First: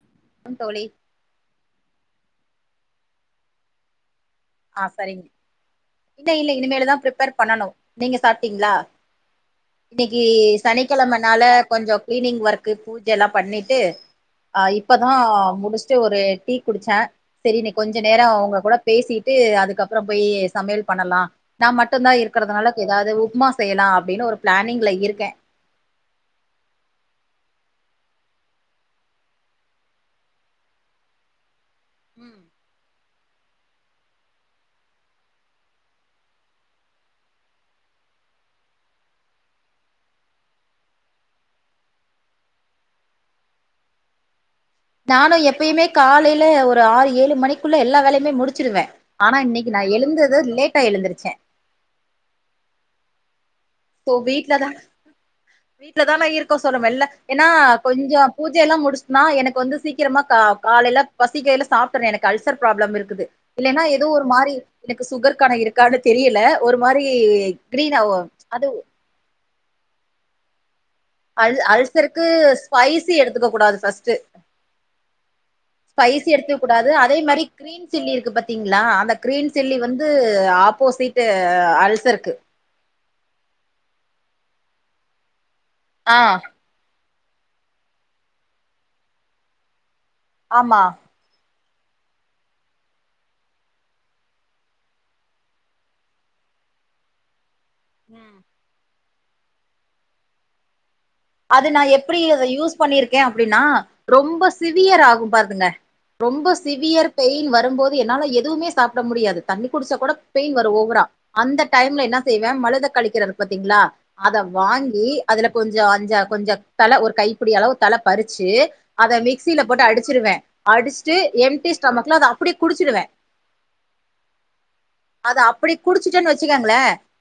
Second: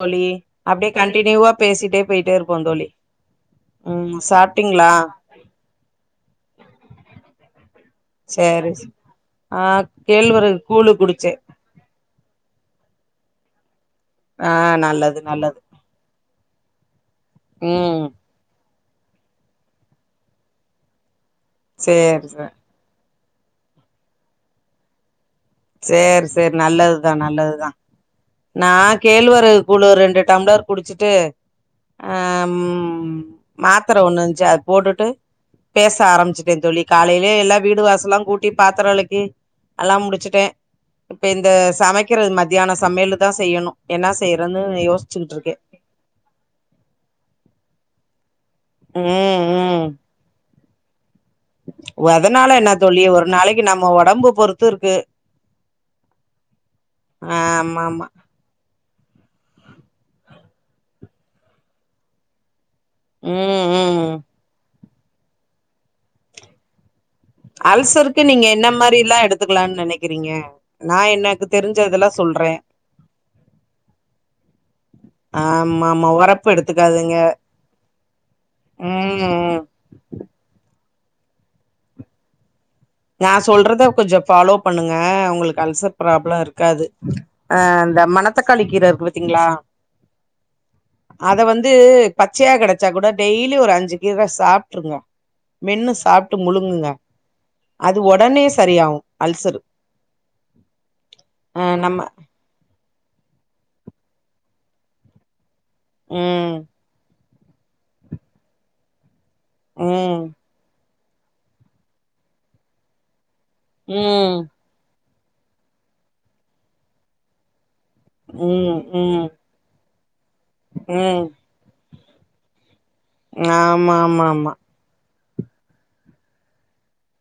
தோழி ம் தோழி அப்டே கண்டினியூவா பேசிட்டே போயிட்டேருப்போ தோழி ம் சாப் ஆ சரிங்க இல்ல இல்ல இனிமேலதா ப்ரிப்பேர் பண்ணணு நீங்க சேரி சாப்ட்டீங்ளா ஆ இன்னிக்கி கேழ்வரகு கூழு குடிச்சே சனிக்கெழமனால கொஞ்சோ க்ளீனிங் ஒர்க்கு பூஜல்லா பண்ணிட்டு ஆ அ இப்பதா நல்லது நல்லது முடிஷ்ட்டு ஒரு டீ குடிச்சே செரி இன்னிக் கொஞ்ச ம் நேரோ உங்க கூட பேசிட்டு அதுக்கப்பறம்போயி சமையல் பண்ணலா நா மட்டுந்தா சேரி சேரி இருக்கறதுனாலக்கு எதாது உப்மா செய்யலா அப்டினு ஒரு ப்ளானிங்ல இருக்கே சேரி சேர் நல்லதுதா நல்லதுதா நா கேழ்வரகு கூழு ரெண்டு டம்ளர் குடிச்சிட்டு அ ம் மாத்தர ஒன்னு இன்ச்சு அத் போட்டுட்டு பேச ஆரம்பிச்சுட்டேந்தோழி காலைலே எல்லா வீடு வாசல்லாங்கூட்டி பாத்தர வெளக்கி எல்லா முடிச்சுட் டே இப்ப இந்த சமைக்கிறது மத்தியான சமையலு தா செய்யணு என்னா செய்றன்னு நானு யோசிச்சுகுட்ருக்கே எப்பயுமே காலையில ஒரு ஆறு ஏழு மணிக்குள்ள எல்லா வேலயுமே முடிச்சிருவ ம் ஆனா இன்னைக்கு நா எழுந்தது லேட்டா எழுந்திருச்சே ஓ அதனால என்ன தோழி ஒரு நாளைக் தோ வீட்லதான வீட்லதான இருக்கோ சோ நாம எல்ல ஏன்னா ஆமா ஆமா கொஞ்சு பூஜையெல்லா முடிஷ்ட்ன்னா எனக்கு வந்து சீக்கிரமா கா காலைல பசிக்கைல சாப் பறே எனக்கு அல்சர் ப்ராப்ளம் இருக்கிது ம் இல்லென்னா எதோ ம் ஒரு மாரி எனக்கு சுகர்க்கான இருக்கானு தெரியல ஒரு மாரி கிரீன் ஆவு அல்சருக்கு நீங்க என்ன அது மாரில்லா எடுத்துக்லான் நெனைக்கிறீங்க நா என்ன அல் அல்சருக்கு ஸ்பைசி எடுத்துக்க கூடாது ஃபஸ்ட்டு ஆமா ஆமா ஸ்பைசி ஒரப்பு எடுத்துக் கூடாது எடுத்துக்காதுங்க அதே மாரி க்ரீன் சில்லி இருக்கு பாத்தீங்ளா அந்த ம் க்ரீன் ம் சில்லி வந் து ஆப்போசிட்டு அல்சருக்கு நா சொல்றத கொஞ்சொ ஃபாலோ பண்ணுங்க உங்களுக்கு அல்சர் ஆ ப்ராப்ள இருக்காது அ அந்த மணத்தக்காளி கீரருக்கு பாத்தீங்ளா ஆமா அத வந்து பச்சயா கெடச்சா கூட டெய்லி ஒரு அஞ்சு கீர சாப்ட்ருங்க மென்னு சாப்ட்டு முழுங்குங்க அது ஒடனே சரியாவு அல்சரு ஆ அது நா நம்ம எப்டி அத யூஸ் பண்ணிருக்கே அப்டின்னா ரொம்ப சிவியராகு பார்துங்க ரொம்ப ம் சிவியரு பெயின் வரும்போது என்னால எதுமே சாப்ட முடியாது தண்ணி குடிச்சா கூட ம் பெயின் வரு ஓவரா அந்த டைம்ல என்ன செய்வே மணதக்காளிக்கீர பாத்தீங்ளா அத ம் வாங்கி அதுல கொஞ்சொ அஞ்ச கொஞ்சொ தழ ஒரு கைப்பிடி அளவு தழ பறிச்சு ம் அத ம் மிக் ஸில போட்டு அடிச்சிருவே அடிச்ட்டு ம் எம்டி ஸ்டொமக்ல அத அப்டியே குடிச்சிருவே ஆமாமாமா அத அப்டி குடிச்சுட்டே வச்சுக்கங்ளே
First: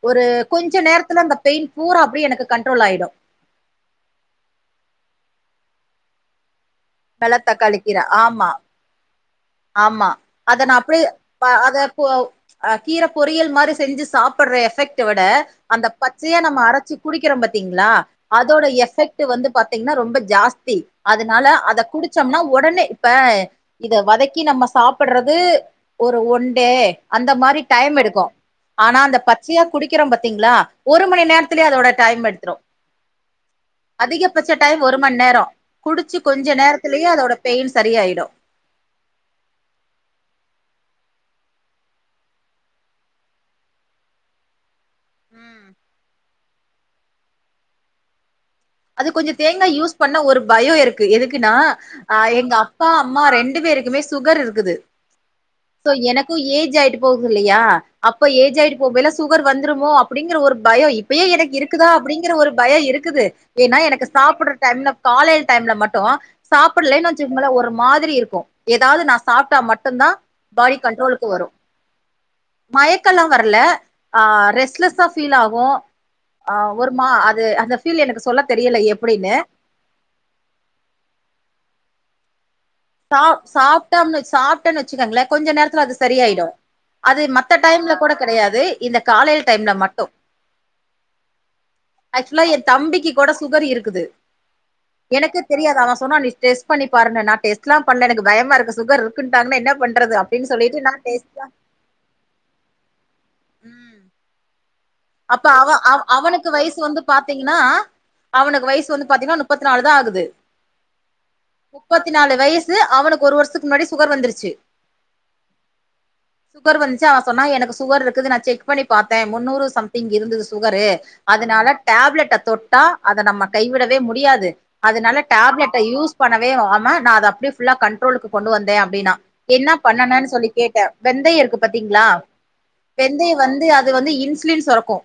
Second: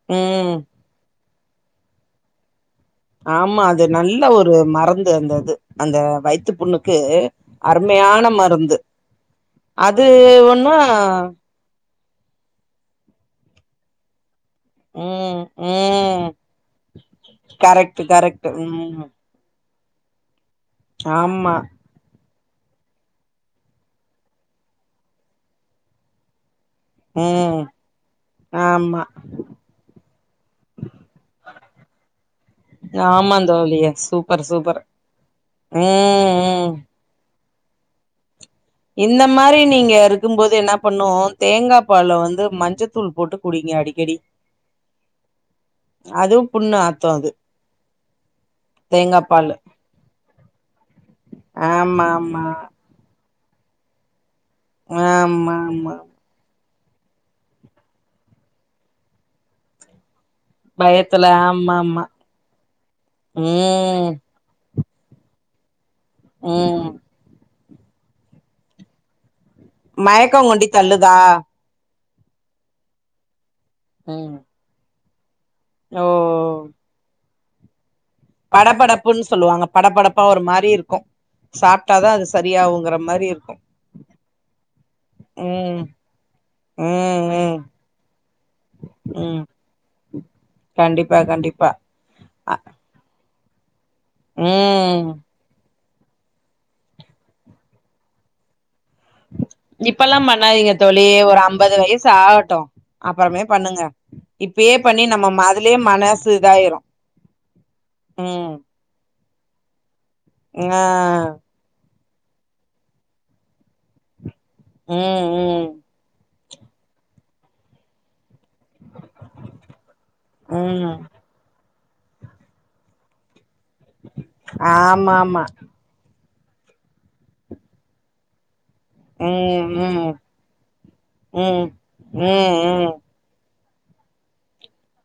ஒரு ம் கொஞ்ச நேரத்துல அந்த பெயின் பூரா அப்டி எனக்கு கன்ட்ரோல் ஆயிடு ஆமா அது நல்ல ஒரு மரந்து அந்த இது அந்த வயித்து புண்ணு க்கு வெள்ள தக்காளி கீர அருமயான ஆமா மருந்து அது ஆமா அத ஒன்னா நா அப்டியே ப அத பொ அ கீர பொரியல் மாரி செஞ்சு சாப்புறே எ ஃபெக்ட்ட விட ம் அந்த ம் பச்சயா நம்ம அரச்சு குடிக்கிறம்பாத்தீங்ளா கரெக்ட் கரெக்ட் அதோட ம் எஃபெக்ட் டு வந்து பாத்தீங்ன்னா ரொம்ப ஜாஸ்தி அதனால ஆமா அத குடு ச்சம்னா ஒடனே இப்ப இத வதக்கி நம்ம சாப்புறது ஒரு ஒன்டே அந்த ம் மாரி டைம் எடுக்கு ஆனா ஆமா அந்த பச்சயா குடிக்கிறோ பாத்தீங்ளா ஒரு மணி நேரத்துலயே அதோட டைம் எடுத்துரு ஆமா தோழி சூப்பர் அதிகபட்ச சூப்பர் டைம் ஒரு மண் நேரோ குடிச்சு ம் கொஞ்ச ம் நேரத்து லயே அதோட பெயின் சரியாய்டு இந்த மாரி நீங்க இருக்கும்போது என்ன பண்ணு தேங்கா பால்ல வந்து மஞ்சத்தூள் போட்டு குடிங்க அடிக்கடி ம் அது புண்ணு ஆத்து அது அது கொஞ்சோ தேங்கா யூஸ் பண்ண ஒரு பயோ இருக்கு எதுக்குன்னா ஆமா ஆ ஆமா எங்க அ அப்பா அம்மா ரெண்டு பேருக்குமே சுகர்ருக்குது ஆமா ஆமா கு ஏஜ் ஆய்ட்டு போகுதுல்லயா அப்ப ஏஜ் ஆயிட்டு போகைல சுகர் வந்துருமோ அப்டிங்கற ஒரு பயோ பயத்துல இப்பயே எனக்கு ஆமா இருக்குதா ஆமா அப்டிங்ற ஒரு பயோ இருக்குது ஏன்னா எனக்கு ம் சாப்புட்ற டைம்ல காலைல டைம்ல மட்டு ம் சாப்புலேன் ச்சும்பல ஒரு மாதிரி இருக்கு எதாவ்து நா சாப்ட்டா மட்டுந்தா மயக்கம் கொண்டி பாடி தள்ளுதா கன்ட்ரோலுக்கு வரு மயக்கல்லா வர்ல ஆ ம் ரெஸ்ட்லெஸ்ஸா ஃபீல் ஆகு ஓ ஆ ஒர்மா அது அந்த ஃபீல் எனக்கு சொல்ல தெரியல படபடப்புன் எப்டின்னு சொல்லுவாங்க படப்படப்பா ஒரு மாரி இருக்கு சாப்ட்டாதா அது சரியாவுங்ற சா சாப்ட்டம்னு சாப்ட்டேன் வச்சுக்கங்ளேகொஞ்ச ம் நேரத்துல அது சரியாயிடு அது ம் மத்த ம் டைம்ல கூட கெடயாது இந்த ம் காலைல் டைம்ல மட்டு கண்டிப்பா கண்டிப்பா ஆக்சுவலா அ எ தம்பிக்கி கூட சுகர் இருக்குது ம் எனக்கு தெரியாது அவே சொன்னா நீ டெஸ்ட் பண்ணி பாருன்னா நா டெஸ்ட் ஸ்லா பண்ல எனக்கு பயமாருக்கு சுகர் இருக்குன்ட்டாங்கன்னா என்ன பண்றது இப்பல்லா அப்டின்னு பண்ணாதீங்க சொல்லிட்டு நா தோழி ஒரு டெஸ்ட்லா அம்பது வய்சு ஆகட்டு அப்றமே பண்ணுங்க ம் இப்பயே பண்ணி நம்ம அப்ப ம அவ அதுலயே அவ் மனசு அவனுக்கு இதாயிரு வய்சு வந்து பாத்தீங்கன்னா ம் அவுனுக்கு வயசு வந்து பாத்தீன்னா முப்பத்தி நாலுதா ஆகுது ஆ முப்பத்தி நாலு வயசு அவனுக்கு ஒரு வருஷத்துக்கு முன்னாடியே சுகர் வந்துருச்சு ம் ம் சுகர் வந்துசு அவ சொன்னா எனக்கு சுகர் இருக்குது நா செக் பண்ணி பாத்தே முன்னூறு சம் இருந்தது சுகரு ம் அதுனால டேப்லெட்ட தொட்டா அத நம்ம கைவிடவே முடியாது ஆமா அதுனால ஆமா டேப்லெட யூஸ் பண்ணவே ஆம அத அப்படியே ஃபுல்லா கன் கன்ட்ரோழுக்குகொண்டு வந்தே அப்டின்னா ம் என்ன ம் பண்ணனு சொல்லி கேட்டே வெந்தைய இருக்கு ம் பாத்தீங்களா ம் ம் வெந்தய வந்து அது வந்து இன்சுலின் சொறகு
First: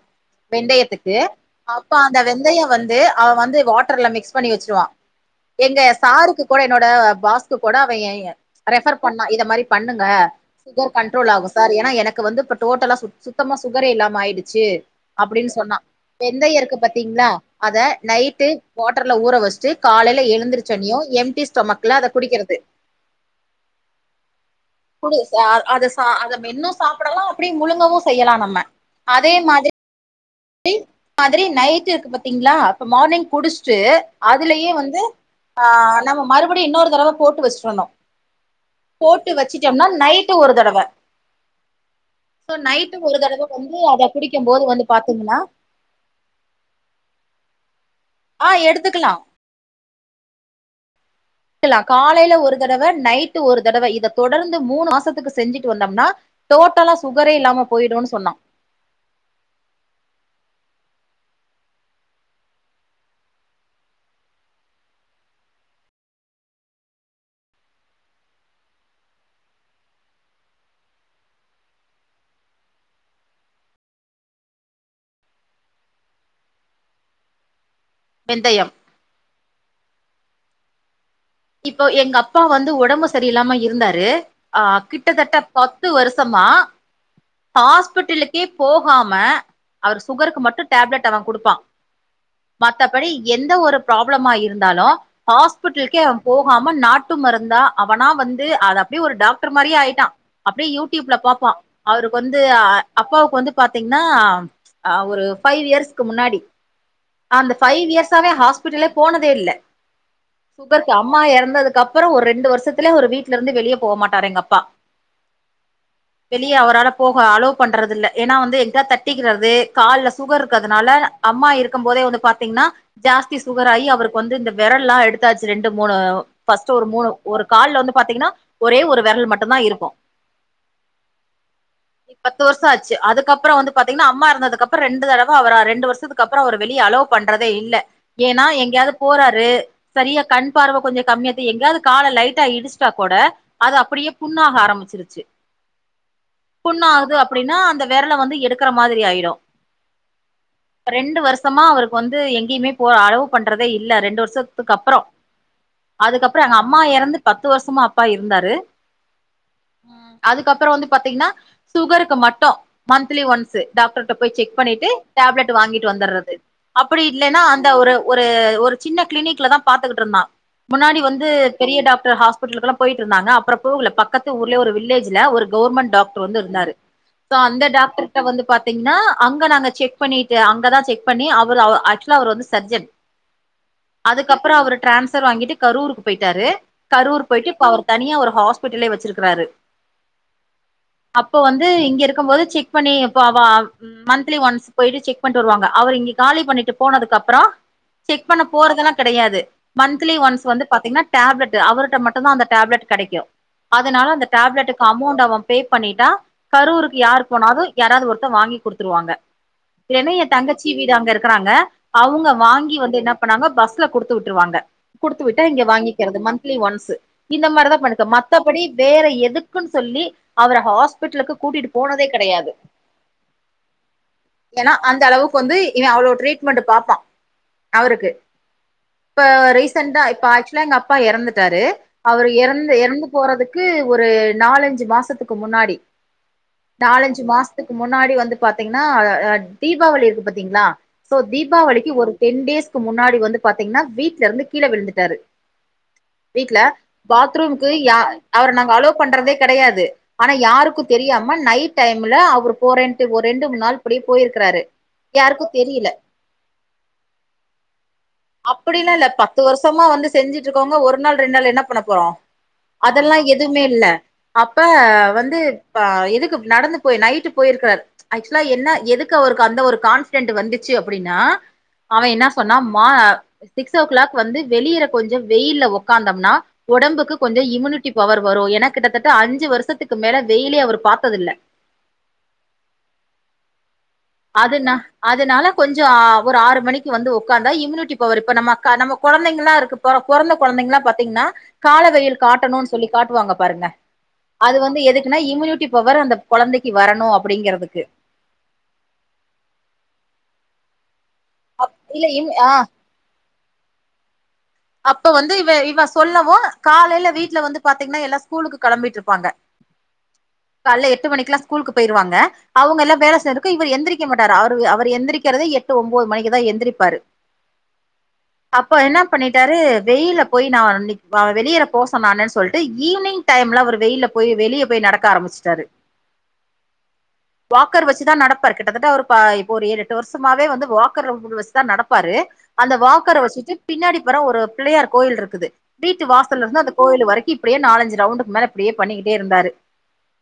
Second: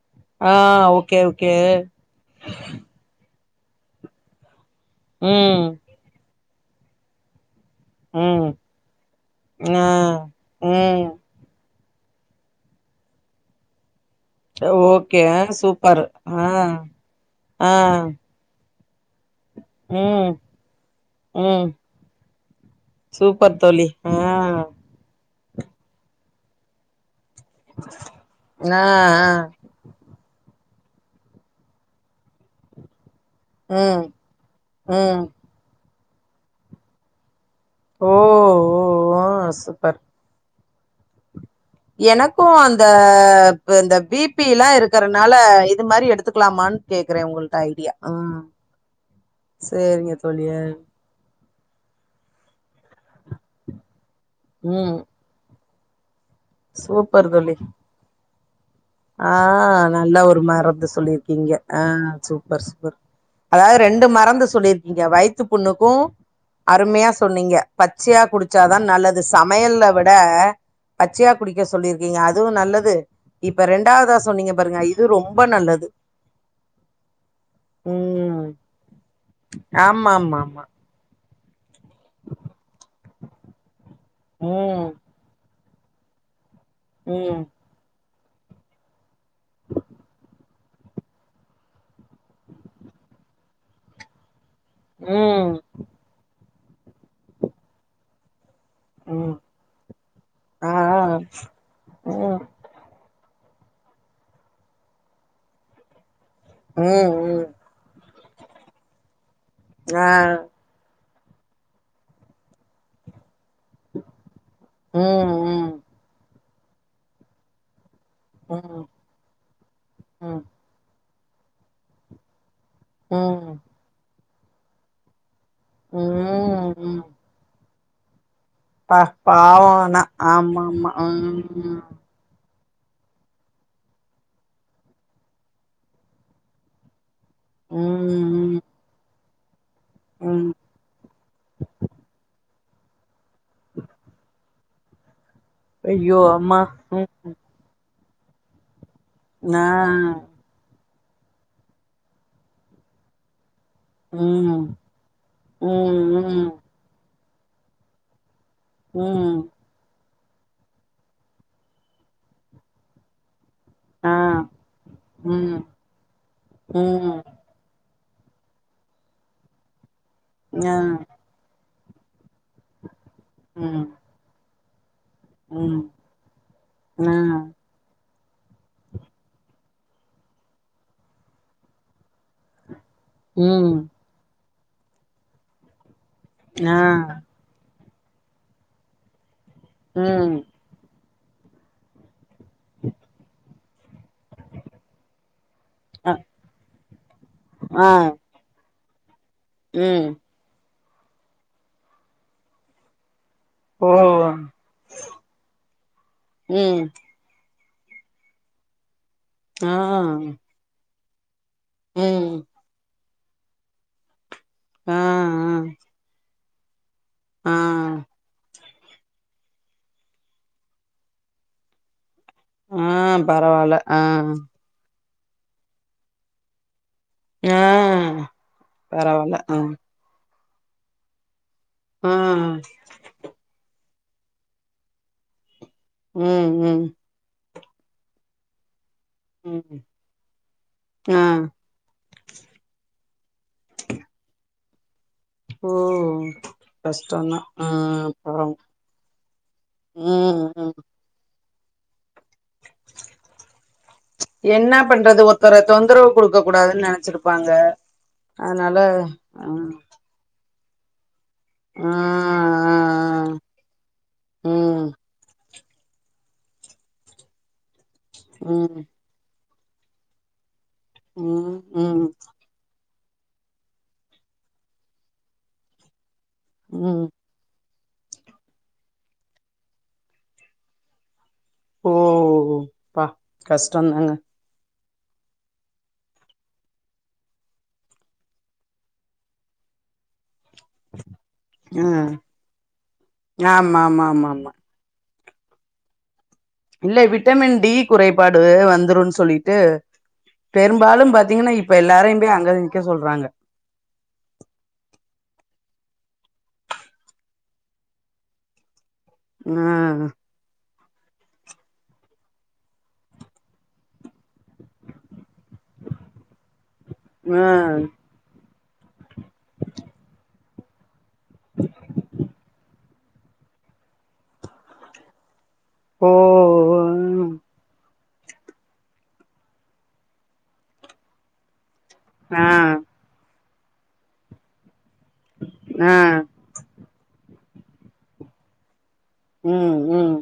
ஆ வெந்தயத்துக்கு ஓகே ஓகே அப்ப அந் அந்த வெந்தயே வந்து அவ வந்து வாட்டர்ல மிக்ஸ் பண்ணி வெச்சிருவா ம் எங்க சாருக் கூட என்னோட பாஷ் க்கு கூட அவ ம் ரெஃபர் பண்ணா இத மாரி ஆ பண்ணுங்க சுகர் ம் கண்ட்ரோல் ஆகு சார் ஏன்னா எனக்கு வந்து இப்ப டோட்டலா சு சுத்தமா சுகரே இல்லாம ஆயிடு ச்சு ஓகே அப்டின்னு சொன்னா சூப்பர் ஆ வெந்தய இருக்கு பாத்தீங்ளா ஆ அத நைட்டு வாட்டர்ல ஊற வெச்சிட்டு காலையில ம் எழுந்தருச்சுன்னியு எம்டி ம் ஸ்டொமக்ல அத குடிக்கிறது சூப்பர் தோழி ஆ குடு அத அத மென்னு சாப்பிடலா அப்படியே முழுங்கவு செய்யலா நம்ம ஆ ஆ மாதிரி அதே மாதிரி நைட் இருக்கு பாத்தீங்களா இப்ப மார்னிங் குடிச்சுட்டு ம் அதுலயே வந்து ம் ஆ நம்ம மறுபடியு இன்னொரு தடவ போட்டு வெச்சுறணு ஓ ஓ ஓ போட்டு வெச்சிட்டம்னா சூப்பர் நைட்டு ஒரு தடவ எனக்கு சோ அந்த நைட்டு ஒரு தடவ வந்து இந்த அத பி பி குடிக்கும் போது எல்லா வந்து இருக்கற பாத்தீங்கன்னா னால இது மாரி எடுத்துக்கலாமான்னு கேக்குறே உங்கள்ட ஐடியா ஆ எடுத்துக்கலா சேரிங்க தோழி காலைல ஒரு தடவ நைட்டு ஒரு தடவ இத தொடர்ந்து மூணு ம் மாசத்துக்கு செஞ்சுட்டு வந்தம்னா டோட்டலா சூப்பர் சுகரே தோழி. இல்லாம போயிடுன்னு சொன்னா ஆ நல்ல ஒரு மரந்து சொல்லியிருக்கீங்க ஆ சூப்பர் சூப்பர் அதாது ரெண்டு மரந்து சொல்லிருக்கீங்க வயத்து புண்ணுக்கு அருமையா சொன்னீங்க பச்சயா குடிச்சாதா நல்லது சமையல்ல விட பச்சயா குடிக்க சொல்லி இருக்கீங்க அதுவு நல்லது இப்ப ரெண்டாவதா சொன்னீங்க பாருங்க இது ரொம்ப நல்லது வெந்தயம் ஆமா ஆமா இப்போ எங்க அப்பா வந்து ஒடம்பு செரியில்லாம இருந்தாரு ஆ ம் கிட்டத்தட்ட பத்து வருஷமா ம் ஹாஸ்பெட்டலுக்கே போகாம அவரு சுகருக்கு மட்டு டேப்லெட் அவ குடுப்பா மத்த படி எந்த ஒரு பிராப்ளமா இருந்தாலு ம் ஹாஸ்பிட்டலுக்கே அவ போகாம நாட்டு மருந்தா அவனா வந்து து அது அப்டியே ஒரு ம் டாக்டர் மாரியே ஆயிட்டா அப்டியே ஆ யூடிப்ல பாப்பா அவருக்கு ம் வந்து ஆ அப்பாவுக்கு வந்து பாத்தீங்ன்னா ஒரு ஃபைவ் இயர்ஸ்க்கு முன்னாடி ம் ம் அந்த ஃபைவ் இயர்ஸாவே ஹாஸ்பிட்டலே போனதே இல்ல ஆ சுகர்கு அம்மா எறந்ததுக்கு அப்பறோ ஒரு ரெண்டு வருஷதுலே ஒரு வீட்ல இருந்து வெளிய போக மாட்டாரு எங்க அப்பா ம் ம் வெளிய அவரால போக அளோ பண்றது இல்ல ஏனா வந்து எங்கா ம் தட் தட்டிக்கிறது கால்ல ம் சுகர் இருக்குறதுனால அம்மா இருக்கும் போதே வந்து பாத்தீங்கன்னா ஜாஸ்தி ம் சுகர் ஆயி அவருக்கு வந்து இந்த வெரல்லா எடுத்தாச்சு ரெண்டு மூணு பஸ்ட் ம் ஒரு ம் மூணு ஒரு கால்ல வந்து பாத்தீங்கன்னா ஒரே பா ஒரு விரல் மட்டுந்தா பாவோ இருக்கு ஆனா ஆமா ஆமா ம் பத்து வருஷோ ஆச்சி அதுக்கப்றோ வந்து பாத்திங்கன்னா அம்மா எறந்ததுக்கு அப்றோ ரெண்டு தடவ அவர ரெண்டு வருஷத்துக்கு அப்பறோ அவர வெளிய அளோ பண்றதே இல்ல ஏனா ம் எங்கயாது போறாரு சரியா ம் கண் பார்வ கொஞ்சோ கம்மியாத்து எங்கயாது கால லைட்டா இடிச்சிட்டா கூட அது அப்படியே புண்ணாக ஆரம்பிச்சிருச்சு ஐயோ அம்மா ம் புண்ணாகுது அப்புடின்னா அந்த வெரல வந்து எடுக்குற மாதிரி ஆயிரு நா ரெண்டு வருஷமா அவருக்கு வந்து எங்யுமே போவ அளவு பண்றதே இல்ல ரெண்டு ம் வருஷத்துக்கு அப்றோ அதுக்கப்றோ ம் ம் எங்க அம்மா எறந்து பத்து வருஷமா அப்பா இருந்தாரு ம் அதுக்கப்றோ வந்து பாத்தீங்கன்னா சுகருக்கு மட்டு மந்த்லி ஒன்ஸ்சு டாக்டர் ஆ கிட்ட போய் செக் பண்ணிட்டு டேப்லெட் ம் வாங்கிட்டு வந்தரது அப்டி ம் இல்லன்னா அந்த ஒரு ஒரு ஒரு சின்ன கிளினிக்ல தா பாத்துக்கிட்டு இருந்தா ஆ முன்னாடி வந்து பெரிய டாக்டர் ஹாஸ்பிட்டலுக்லா போய்ட்ருந்தாங்க அப்றோ ம் போகல பக்கத்து ஊர்லே ஒரு வில்லேஜ் ல ஒரு ம் கவர்மெண்ட் டாக்டர் வந்து இருந்தாரு ஆ சோ அந்த டாக்டர் வந்து பாத்தீங்னா அங்க நாங்க செக் பண்ணிட்டு அங்கதா செக் பண்ணி அவரு அவர் ஆக்சுவலா அவர் வந்து சர்ஜன் ம் அதுக்கப்றோ அவர் டிரான்ஸர் வாங்கிட்டு கரூருக்கு போயிட்டாரு ஆ கரூர் போயிட்டு இப்ப அவர் தனியா ஒரு ஹாஸ்பிட்டலே வெச்சிருக்குறாரு ம் அப்போ வந்து இங்க இருக்கும் போது செக் பண்ணி ப்ப அவ ம் மந்த்லி ஒன்ஸ் போயிட்டு செக் பண்ணிட்டு வருவாங்க அவர் இங்க அ காலி பண்ணிட்டு போனதுக்கு அப்றோ ஆ செக் செக் பண்ண போறதுல்லா கெடையாது ம் மந்த்லி ஒன்ஸ் வந்து பாத்தீங்கன்னா டேப்லெட்டு அவர்கிட்ட மட்டுதா அந்த டேப்லெட் கெடைக்கு அதனால அந்த ஓ டேப்லெட்டுக்கு அமௌண்ட்ட அவே பே பண்ணிட்டா ம் கரூருக்கு யார் போனாலு யாராது ஒருத்த வாங்கி குடுத்துருவாங்க ஆ இல்லன எயா தங்கச்சி வீடு அங்க இருக்கறாங்க அவுங்க ம் வாங்கி வந்து என்ன பண்ணாங்க பஸ்ல குடுத்து விட்டுருவாங்க ஆ குடுத்து விட்டா இங்க வாங்கிக்கிறது மந்த்திலி ஒன்ஸ்ஸு இந்த ஆ மாரிதா பண்ணிப்பே மத்த படி வேற எதுக்குன்னு சொல்லி அவர ஹாஸ்பிட்டலுக்கு கூட்டிட்டு போனதே கெடையாது ஆ பரவால்ல ஆ ஏன்னா அந்தளவுக்கு வந்து இவே அவ்ளோ ட்ரீட்மென்ட் பாப்பா ஆ அவருக்கு இப்ப பரவால்ல ஆ ரீச சன்டா இப்ப ஆக்சுவலா எங்க அப்பா ஏறந்துட்டாரு ஆ அவரு எறந்து எறந்து போறதுக்கு ஒரு நாலஞ்சு மாசத்துக்கு முன்னாடி ம் ம் ஞ்சி மாசத்துக்கு முன்னாடி வந்து பாத்தீங்கன்னா அ ம் தீபாவளி இருக்கு பாத்தீங்ளா சோ ஆ தீபாவளிக்கு ஒரு டென் டேஸ்கு முன்னாடி வந்து பாத்தீங்கன்னா வீட்ல இருந்து கீழேவிழுந்துட்டாரு ஓ வீட்ல கஷ்டந்தா ஆ பாத்ரூம்கு ய அவர பாவோ நாங்க அலோ பண்றதே கெடையாது ஆனா ம் ம் யாருக்கு தெரியாம நைட் டைம்ல அவரு போறன்ட்டு ஒரு ரெண்டு மூணு நாள் இப்டியே போயிருக்கிறாரு என்ன பண்றது யாருக்கு தெரில ப்பாங்க அப்டியெல்லா இல்ல பத்து வருஷமா வந்து செஞ்சிட்டு இருக்கவங்க ஒரு நாள் ரெண் நாள் என்ன பண்ண ஆ போறோ ஆ அதெல்லா எதுமே இல்ல அப்ப ம் வந்து ப எதுக்கு நடந்து போய் நைட்டு போயிருக்றாரு ஆக்சுவலா என்ன ம் எதுக்கு அவருக்கு அந்த ஒரு கான்ஃபிடென்ட் வந்துச்சு அப்டினா ம் ம் அவன் என் னா சொன்னா மா சிக்ஸ் ஓ கிளாக் வந்து வெளியற கொஞ்சோ வெய்யில்ல உக்காந்தம்னா ம் ஒடம்புக்கு கொஞ்சோ இம்யூனிட்டி பவர் வரு ஏனா கிட்டத்தட்ட அஞ்சு வருஷத்துக்கு மேல வெயிலே அவர் பாத்ததில்ல ஓ பா கஷ்டந்தாங்க அதுனா அதுனால கொஞ்சோ ஒரு ஆறு மணிக்கு வந்து உக்காந்தா இம்யூனிட்டி பவர் இப்ப நம்ம கா நம்ம கொழந்தைங்கல்லா இருக்குப்ப பொறந்த கொழந்தைங்கல்லா பாத்தீங்கன்னா கால ஆ வெயில் காட்டணு சொல்லி காட்டுவாங்க பாருங்க ஆமா ஆமா ஆமா ஆமா அது வந்து எதுக்கு இம்யூனிட்டி பவர் அந்த கொழந்தைக்கு வரணு அப்டிங்கறதுக்கு பாடு வந்துருனு சொல்லிட்டு பெரும்பாலும் பா த்தீங்கன்னா இப்ப இல்ல எல்லாரையும் இம் போய் அங்க ஆ நிக்க சொல்றாங்க அப்ப வந்து இவன் இவன் சொல்லவு காலைல வீட்ல வந்து பாத்தீங்கன்னா எல்லா ஸ்கூலுக்கு கெளம்பிட்டு இருப்பாங்க ம் காலைல எட்டு மணிக்கெல்லா ஸ்கூலுக்கு போயிருவாங்க அவங்கெல்லா வேல செய்றதுக்கு இவர் எந்திரிக்க மாட்டாரு அவரு அவர் எந்திரி க்கிறது எட்டு ஒன்பது மணிக்குதா எந்திரிப்பாரு ம் அப்ப என்ன பண்ணிட்டாரு வெய்ல்ல போய் நான் வெளியேர போ சொன்னாங்க சொல்ட்டு ஈவ்னிங் டைம்ல அவர் வெயில்ல போய் வெளிய போய் நடக்க ஆரம்பிச்சிட்டாரு ஓ வாக்கர் வெச்சுதா நடப்பார் கிட்டத்தட்ட ஒரு பா இப்போ ஒரு ஏழு எட்டு வருஷமாவே வந்து வாக்கர் வெச்சு நா நடப்பாரு ஆ அந்த வாக்கர வெச்சிட்டு பின்னாடி போற ஒரு பிள்ளையார் கோயில் இருக்குது ஆ வீட்டு வா சலந்து அந்த கோயில் வரைக்கு இப்டியே நாலஞ்சு ரவுண்டுக்கு மேல இப்டியே பண்ணிக்கிட்டே இருந்தாரு ம் ம்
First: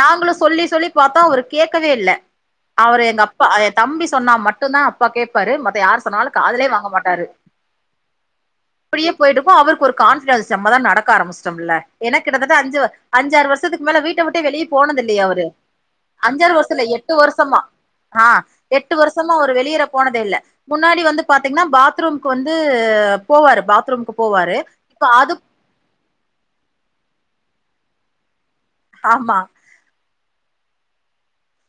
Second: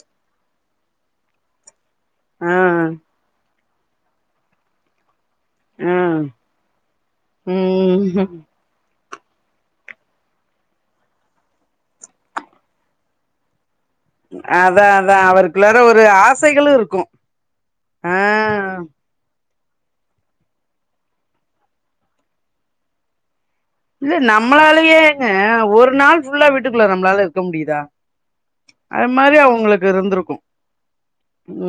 நாங்களு சொல்லி சொல்லி பாத்தோ அவரு கேட்கவே இல்ல ஆ அவர் எங்க அப் பா என் தம்பி சொன்னா மட்டுந்தா அப்பா கேப்பாரு மத்த யார் ம் சொன்னாலு காதுலயே வாங்க மாட்டாரு ம் இப்டியே போயிட்டு இருக்கோ அவருக்கு ஒரு கான்ஃபிடன்ஸ் வந்ச்சு நம்மதா நடக்க ஆரம்பிச்சிட்டமல்ல ஏனா கிட்டத்தட்ட அஞ்சு அஞ்சாறு வருஷத்து க்கு மேல வீட்ட விட்டு வெளிய அதா போனது அதா இல்லையே அவரு அவருக்குள்ளார ஒரு அஞ்சாறு ஆசைகளு வருஷோ இல்ல இருக்கு எட்டு வருஷமா ஆ எட்டு வரு ஷமா அவரு வெளியேற போனதே இல்ல முன்னாடி வந்து பாத்தீங்கன்னா பாத்ரூம்க்கு வந்து போவாரு பா இல்ல நம்மளாலயே ஒரு நாள் ஃபுல்லா வீட்டுக்குள்ள நம்மளால இருக்க முடிதா அது மாரி ஆமா அவுங்களுக்கு இருந்திருக்கு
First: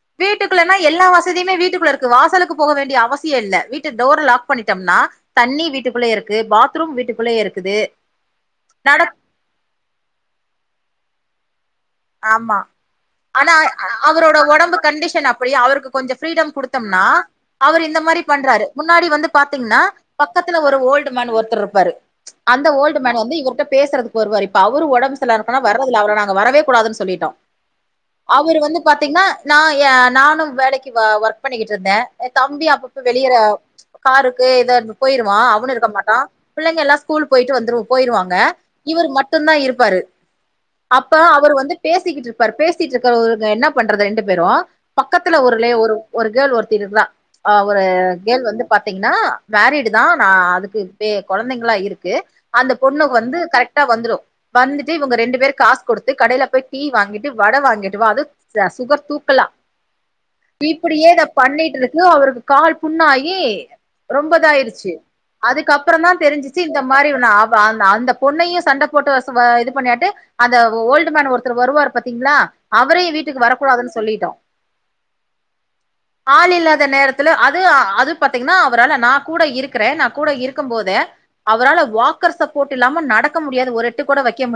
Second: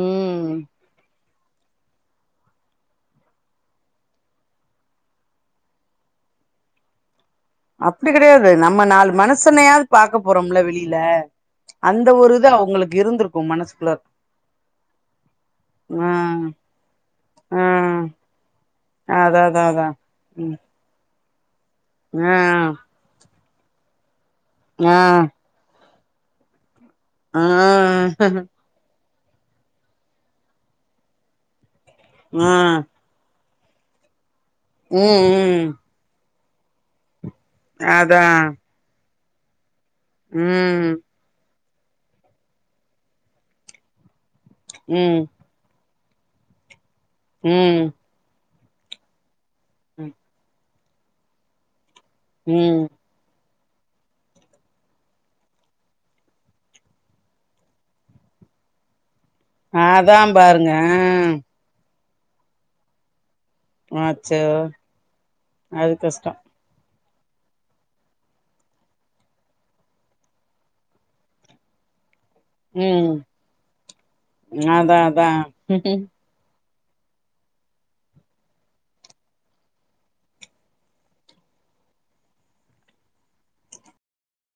ம் வீட்டுக்குள்ளனா எல்லா வசதிமே வீட்டுக்குள்ள இருக்கு வாசலுக்கு போக வேண்டிய அவசியோ இல்ல வீட்ட டோர் லாக் பண்ணிட்டம்னா தண்ணி வீட்டுக்குள்ளயே இருக்கு பாத்ரூம் வீட்டுக்குள்ளயே இரு அப்டி கெடையாது நம்ம நாலு மனுசனையாவது பாக்க போறோமல்ல வெளில ஆமா ஆனா மனசுக்குள்ள அவரோட ஒடம்பு கண்டிஷன் அப்டி அவருக்கு ஆ கொஞ்சோ ஃப்ரீடம் குடு த்தம்னா ஆ அவரு இந்த மாரி பண்றாரு முன்னாடி வந்து அதா அதா பாத்தீங்கன்னா அதா ம் பக்கத்துல ஒரு ஓல்டு மேன் ஒருத்தர் இருப்பாரு அந்த ஆ ஓல்டு மேன் வந்து இவர்ட்ட பேசறதுக்கு வருவாரு இப்ப அவரு உடம்பு சரியில்லாதிருக்கனால வர்ரதில்ல அவர நாங்க வரவே கூடாது சொல்லிட்டோ ஆ ஆ அவரு வந்து பாத்தீங்னா நா ஏ நானு வேலைக்கு ஒர்க் பண்ணிக்கிட்டு இருந்த என் ஆ தம்பி அப்பப்ப வெளிய காருக்கு எதாது ம் போயிருவான் ம் அவனு இருக்க மாட்டான் பிள்ளைங்க எல்லா ஸ்கூல் போயிட்டு வந்துரு அதா போயிருவாங்க இவரு மட்டுதா இருப்பாரு ம் அவர் வந்து பேசிக்கிட்டு இருப்பார் பேசிட்டு இருக்கவருங்க என்னா பண்றது ரெண்டு பேரு ம் பக்கத்துல ஒரு ளே ஒரு ஒரு கேர்ள் ஒருத்தி இருக்கறா அவரு ம் கேர்ள் வந்து பாத்தீங்கன்னா மேரிடுதா நா அதுக்கு வே கொழந்தைங்கள்ளா இருக்கு அந்த ம் பொண்ணு வந்து கரெக்ட்டா வந்துரு வந்துட்டு இவங்க ரெண்டு பேர் காசு குடு து கடைல போய் டீ வாங்கிட்டு வட வாங்கிட்டு வா அது சுகர் தூக்கலா அதா பாருங்க இப்டியே இத பண்ணிட்டு இருக்க அவருக்கு கால் புண்ணாயி ஆ ரொம்ப அச்சோ இதாயிருச்சு அது அதுக்கப்புற தா கஷ்டோ தெரிஞ்சு இந்த மாரி அவ அந்த பொண்ணையு சண்ட போட்டு இது பண்ணியாட்டு அந்த ஓல்டு ஓல்டுமேன் ஒருத்தரு வருவார் பாத்தீங்ளா அவரயு ம் வீட்டுக்கு வரக்கூடாதுன்னு சொல்லிட்டோ அதா அதா ஆள் இல்லாத நேரத்துல அது அது பாத்தீங்னா அவரால நா கூட இருக்கற நா கூட இருக்கும் போதே அவரால வாக்கர் சப்போர்ட் இல்லாம நடக்க முடியாது ஒரு எட்டு கூட வைக்க முடியாது